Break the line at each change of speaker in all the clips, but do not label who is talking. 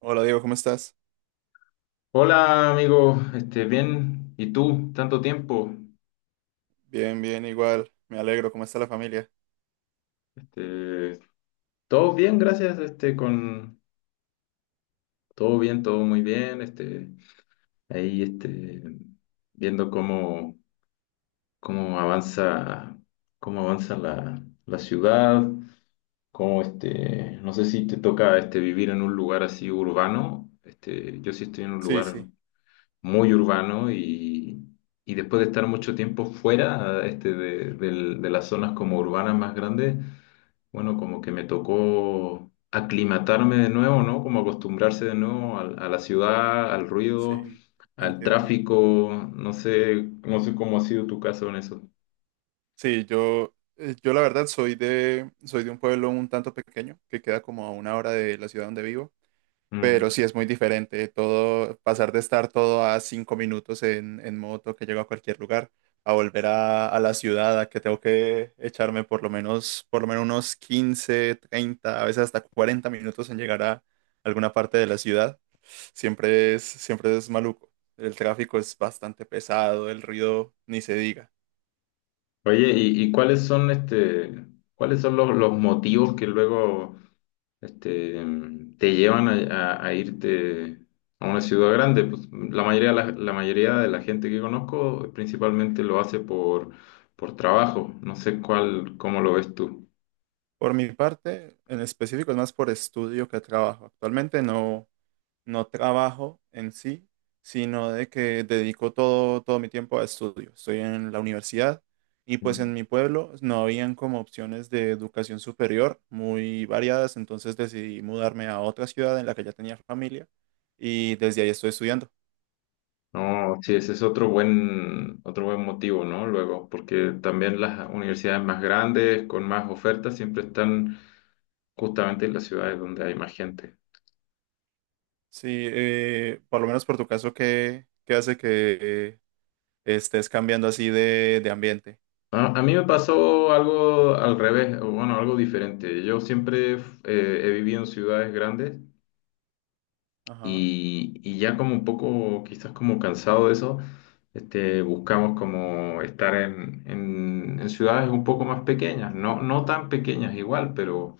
Hola Diego, ¿cómo estás?
Hola amigo, bien, ¿y tú? Tanto tiempo.
Bien, bien, igual. Me alegro. ¿Cómo está la familia?
Este, Todo bien, gracias, con todo bien, todo muy bien, ahí, viendo cómo avanza, cómo avanza la ciudad, no sé si te toca, vivir en un lugar así urbano. Yo sí estoy en un
Sí,
lugar
sí,
muy urbano y después de estar mucho tiempo fuera, de las zonas como urbanas más grandes, bueno, como que me tocó aclimatarme de nuevo, ¿no? Como acostumbrarse de nuevo a la ciudad, al ruido,
sí,
al
entiendo.
tráfico, no sé cómo ha sido tu caso en eso.
Sí, yo la verdad soy de un pueblo un tanto pequeño que queda como a una hora de la ciudad donde vivo, pero
Mm.
sí es muy diferente todo, pasar de estar todo a 5 minutos en moto que llego a cualquier lugar, a volver a la ciudad, a que tengo que echarme por lo menos unos 15, 30 a veces hasta 40 minutos en llegar a alguna parte de la ciudad. Siempre es maluco. El tráfico es bastante pesado, el ruido ni se diga.
Oye, ¿y cuáles son, los motivos que luego, este, te llevan a irte a una ciudad grande? Pues, la mayoría de la gente que conozco principalmente lo hace por trabajo. No sé cómo lo ves tú.
Por mi parte, en específico es más por estudio que trabajo. Actualmente no trabajo en sí, sino de que dedico todo mi tiempo a estudio. Estoy en la universidad y pues
Mm.
en mi pueblo no habían como opciones de educación superior muy variadas, entonces decidí mudarme a otra ciudad en la que ya tenía familia y desde ahí estoy estudiando.
No, sí, ese es otro buen motivo, ¿no? Luego, porque también las universidades más grandes, con más ofertas, siempre están justamente en las ciudades donde hay más gente.
Sí, por lo menos por tu caso, ¿qué hace que eh, estés cambiando así de ambiente?
A mí me pasó algo al revés, o bueno, algo diferente. Yo siempre he vivido en ciudades grandes
Ajá,
y ya como un poco, quizás como cansado de eso, buscamos como estar en ciudades un poco más pequeñas, no tan pequeñas igual,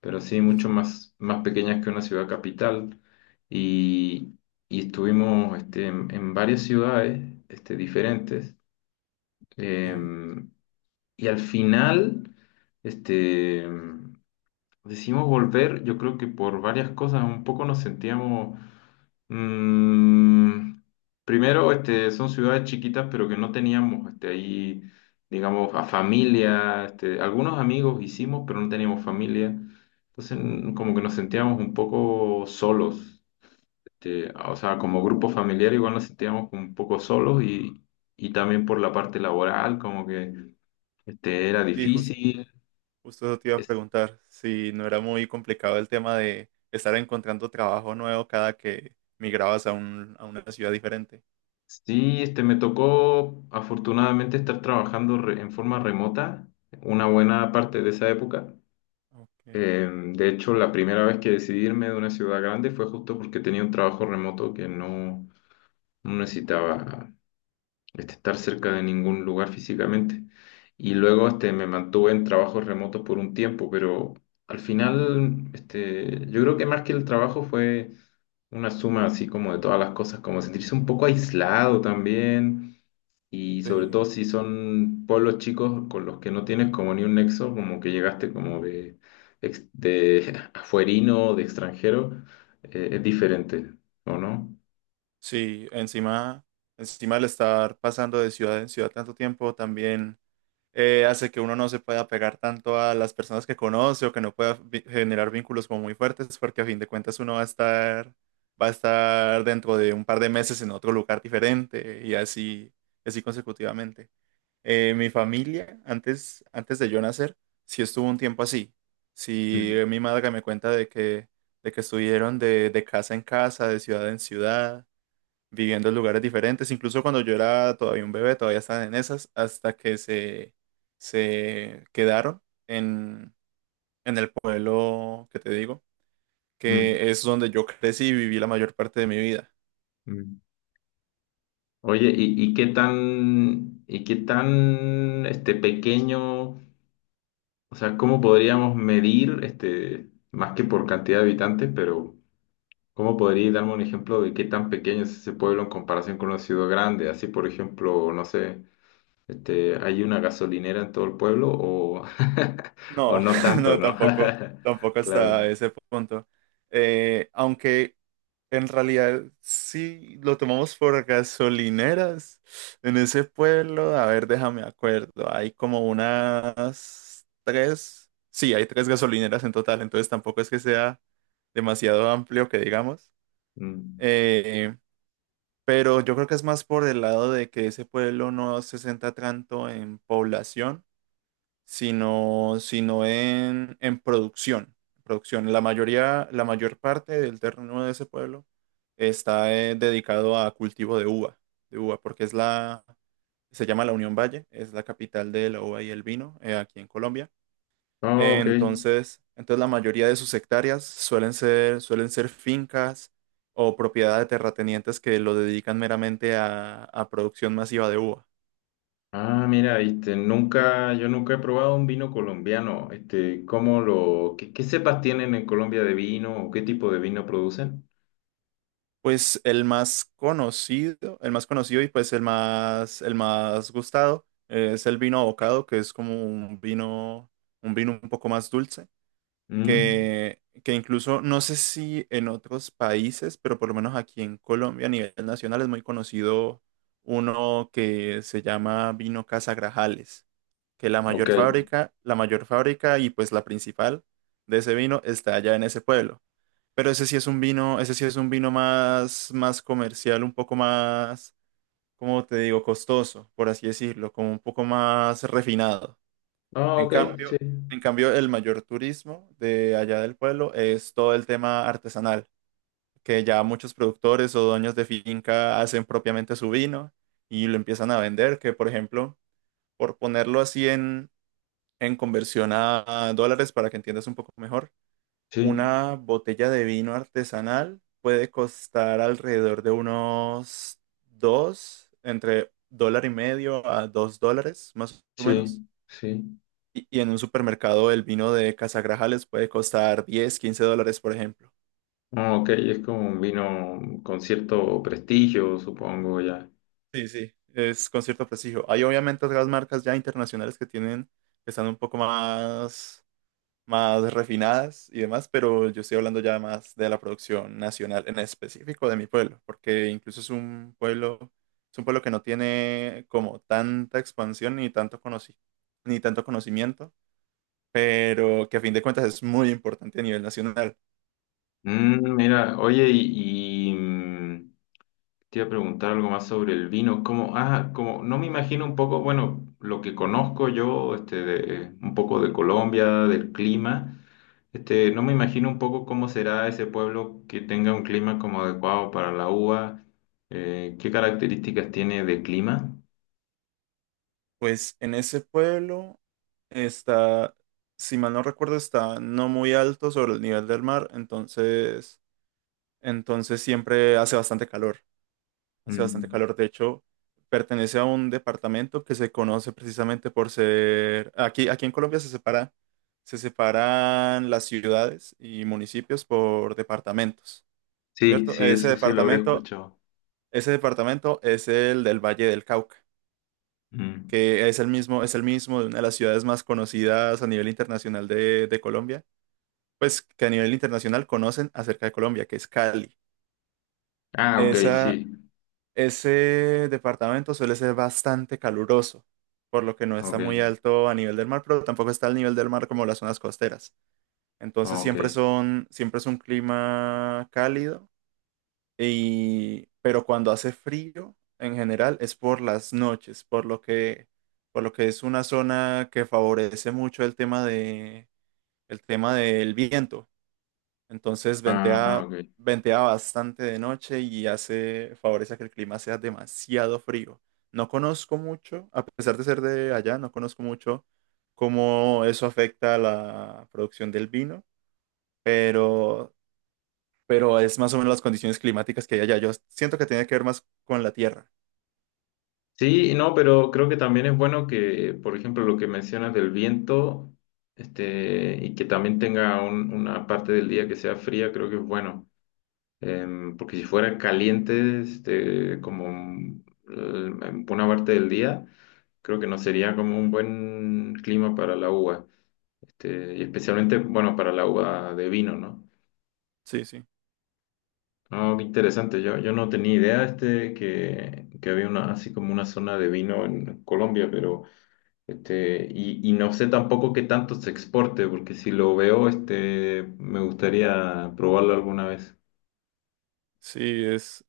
pero sí
sí,
mucho
sí,
más, más pequeñas que una ciudad capital. Y, y estuvimos, en varias ciudades, diferentes.
sí.
Em, y al final, este, decidimos volver. Yo creo que por varias cosas, un poco nos sentíamos, mm, primero, son ciudades chiquitas, pero que no teníamos, ahí, digamos, a familia, algunos amigos hicimos, pero no teníamos familia. Entonces, como que nos sentíamos un poco solos. O sea, como grupo familiar igual nos sentíamos como un poco solos, y también por la parte laboral, como que, era
Sí, jus-
difícil.
justo eso te iba a
Es-
preguntar, si no era muy complicado el tema de estar encontrando trabajo nuevo cada que migrabas a una ciudad diferente.
sí, me tocó afortunadamente estar trabajando, en forma remota una buena parte de esa época.
Okay,
De hecho, la primera vez que decidí irme de una ciudad grande fue justo porque tenía un trabajo remoto que no necesitaba, estar cerca de ningún lugar físicamente. Y luego, me mantuve en trabajos remotos por un tiempo, pero al final, yo creo que más que el trabajo fue una suma así como de todas las cosas, como sentirse un poco aislado también. Y sobre
sí.
todo si son pueblos chicos con los que no tienes como ni un nexo, como que llegaste como de afuerino, de extranjero. Es diferente, ¿o no?
Sí, encima al estar pasando de ciudad en ciudad tanto tiempo, también hace que uno no se pueda pegar tanto a las personas que conoce o que no pueda generar vínculos como muy fuertes, porque a fin de cuentas uno va a estar dentro de un par de meses en otro lugar diferente y así consecutivamente. Mi familia, antes de yo nacer, sí estuvo un tiempo así. Sí,
Mm,
mi madre me cuenta de que estuvieron de casa en casa, de ciudad en ciudad viviendo en lugares diferentes. Incluso cuando yo era todavía un bebé, todavía estaban en esas, hasta que se quedaron en el pueblo que te digo,
mm,
que es donde yo crecí y viví la mayor parte de mi vida.
mm. Oye, ¿y qué tan, pequeño, o sea, cómo podríamos medir, más que por cantidad de habitantes, pero cómo podría darme un ejemplo de qué tan pequeño es ese pueblo en comparación con una ciudad grande? Así, por ejemplo, no sé, ¿hay una gasolinera en todo el pueblo o
No,
no tanto,
no,
no?
tampoco, tampoco hasta
Claro.
ese punto. Aunque en realidad, sí, lo tomamos por gasolineras en ese pueblo. A ver, déjame acuerdo. Hay como unas tres. Sí, hay tres gasolineras en total, entonces tampoco es que sea demasiado amplio que digamos.
Mm.
Eh, pero yo creo que es más por el lado de que ese pueblo no se centra tanto en población sino en producción. Producción. La mayoría, la mayor parte del terreno de ese pueblo está dedicado a cultivo de uva, porque se llama la Unión Valle, es la capital de la uva y el vino aquí en Colombia.
Oh, ok.
Entonces la mayoría de sus hectáreas suelen ser fincas o propiedad de terratenientes que lo dedican meramente a producción masiva de uva.
Ah, mira, viste, nunca, yo nunca he probado un vino colombiano. Qué cepas tienen en Colombia de vino o qué tipo de vino producen?
Pues el más conocido y pues el más gustado es el vino abocado, que es como un vino, un vino un poco más dulce,
Mm,
que incluso no sé si en otros países, pero por lo menos aquí en Colombia a nivel nacional es muy conocido uno que se llama vino Casa Grajales, que la
ok.
mayor fábrica, la mayor fábrica y pues la principal de ese vino está allá en ese pueblo. Pero ese sí es un vino, ese sí es un vino más comercial, un poco más, como te digo, costoso, por así decirlo, como un poco más refinado.
Ah,
En
ok,
cambio,
sí,
en cambio, el mayor turismo de allá del pueblo es todo el tema artesanal, que ya muchos productores o dueños de finca hacen propiamente su vino y lo empiezan a vender, que por ejemplo, por ponerlo así en conversión a dólares para que entiendas un poco mejor.
sí,
Una botella de vino artesanal puede costar alrededor de unos entre $1.50 a $2, más o
sí,
menos.
sí.
Y en un supermercado el vino de Casagrajales puede costar 10 $15, por ejemplo.
Ah, ok, es como un vino con cierto prestigio, supongo ya.
Sí, sí, es con cierto prestigio. Hay obviamente otras marcas ya internacionales que están un poco más refinadas y demás, pero yo estoy hablando ya más de la producción nacional, en específico de mi pueblo, porque incluso es un pueblo que no tiene como tanta expansión ni tanto ni tanto conocimiento, pero que a fin de cuentas es muy importante a nivel nacional.
Mm, mira, oye, te iba a preguntar algo más sobre el vino. No me imagino un poco, bueno, lo que conozco yo, un poco de Colombia, del clima. No me imagino un poco cómo será ese pueblo que tenga un clima como adecuado para la uva. ¿Qué características tiene de clima?
Pues en ese pueblo está, si mal no recuerdo, está no muy alto sobre el nivel del mar, entonces siempre hace bastante calor. Hace bastante
Mm.
calor, de hecho, pertenece a un departamento que se conoce precisamente aquí en Colombia se separan las ciudades y municipios por departamentos,
Sí,
¿cierto?
sí,
Ese
eso sí lo había
departamento,
escuchado.
ese departamento es el del Valle del Cauca,
Mm.
que es el mismo de una de las ciudades más conocidas a nivel internacional de Colombia, pues que a nivel internacional conocen acerca de Colombia, que es Cali.
Ah, ok,
Esa,
sí,
Ese departamento suele ser bastante caluroso, por lo que no está
ok,
muy alto a nivel del mar, pero tampoco está al nivel del mar como las zonas costeras. Entonces
ok.
siempre es un clima cálido y, pero cuando hace frío, en general es por las noches, por lo que es una zona que favorece mucho el tema del viento. Entonces
Ah,
ventea,
ok.
ventea bastante de noche y hace, favorece a que el clima sea demasiado frío. No conozco mucho, a pesar de ser de allá, no conozco mucho cómo eso afecta a la producción del vino, pero, pero es más o menos las condiciones climáticas que hay allá. Yo siento que tiene que ver más con la tierra.
Sí, no, pero creo que también es bueno que, por ejemplo, lo que mencionas del viento, y que también tenga una parte del día que sea fría, creo que es bueno. Porque si fuera caliente, en una parte del día, creo que no sería como un buen clima para la uva. Y especialmente, bueno, para la uva de vino, ¿no?
Sí, sí.
No, qué interesante. Yo no tenía idea, que había una, así como una zona de vino en Colombia, pero. Y no sé tampoco qué tanto se exporte, porque si lo veo, me gustaría probarlo alguna vez.
Sí, es,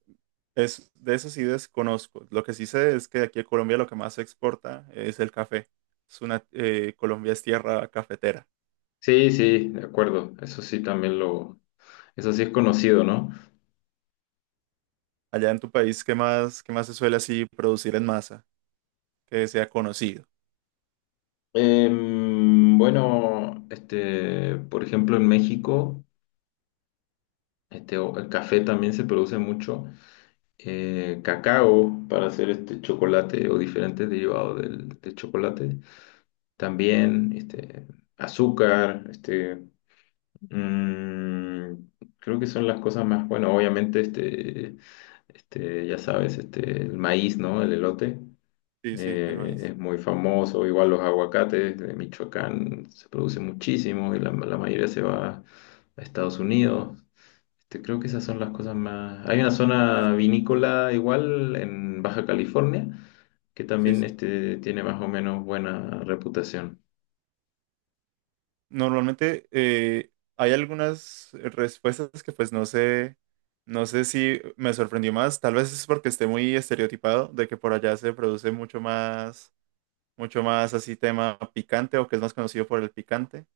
es, de eso sí desconozco. Lo que sí sé es que aquí en Colombia lo que más se exporta es el café. Colombia es tierra cafetera.
Sí, sí, de acuerdo. Eso sí es conocido, ¿no?
Allá en tu país, ¿qué más se suele así producir en masa que sea conocido?
Bueno, por ejemplo, en México, el café también se produce mucho. Cacao para hacer este chocolate o diferentes derivados del chocolate. También, azúcar. Mm, creo que son las cosas más, bueno, obviamente, ya sabes, el maíz, ¿no? El elote
Sí, sí, el maíz.
es muy famoso, igual los aguacates de Michoacán se producen muchísimo y la mayoría se va a Estados Unidos. Creo que esas son las cosas más. Hay una
Es-
zona vinícola igual en Baja California que
Sí,
también,
sí.
tiene más o menos buena reputación.
Normalmente hay algunas respuestas que pues no sé si me sorprendió más. Tal vez es porque esté muy estereotipado de que por allá se produce mucho más así tema picante o que es más conocido por el picante,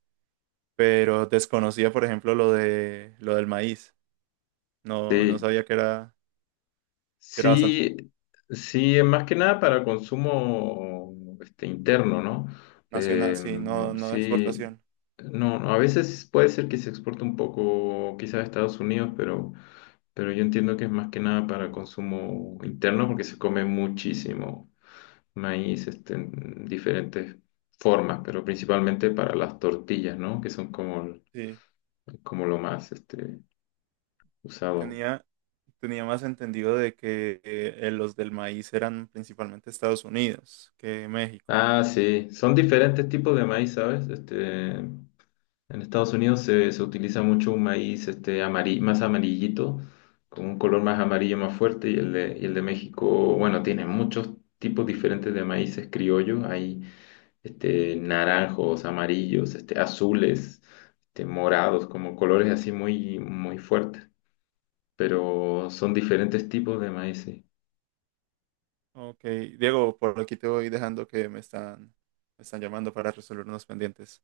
pero desconocía, por ejemplo, lo del maíz. No
Sí.
sabía que era bastante
Sí, sí, es más que nada para consumo, interno, ¿no?
nacional,
Eh,
sí, no, no de
sí,
exportación.
no, no, a veces puede ser que se exporte un poco quizás a Estados Unidos, pero yo entiendo que es más que nada para consumo interno porque se come muchísimo maíz, en diferentes formas, pero principalmente para las tortillas, ¿no? Que son
Sí.
como lo más, usado.
Tenía, tenía más entendido de que los del maíz eran principalmente Estados Unidos que México.
Ah, sí, son diferentes tipos de maíz, ¿sabes? En Estados Unidos se utiliza mucho un maíz, más amarillito, con un color más amarillo más fuerte, y y el de México, bueno, tiene muchos tipos diferentes de maíces criollos, hay, naranjos, amarillos, azules, morados, como colores así muy, muy fuertes, pero son diferentes tipos de maíces.
Ok, Diego, por aquí te voy dejando que me están llamando para resolver unos pendientes.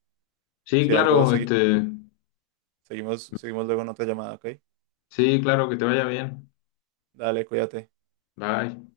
Sí,
Si algo,
claro,
seguimos luego en otra llamada, ¿ok?
sí, claro, que te vaya bien.
Dale, cuídate.
Bye.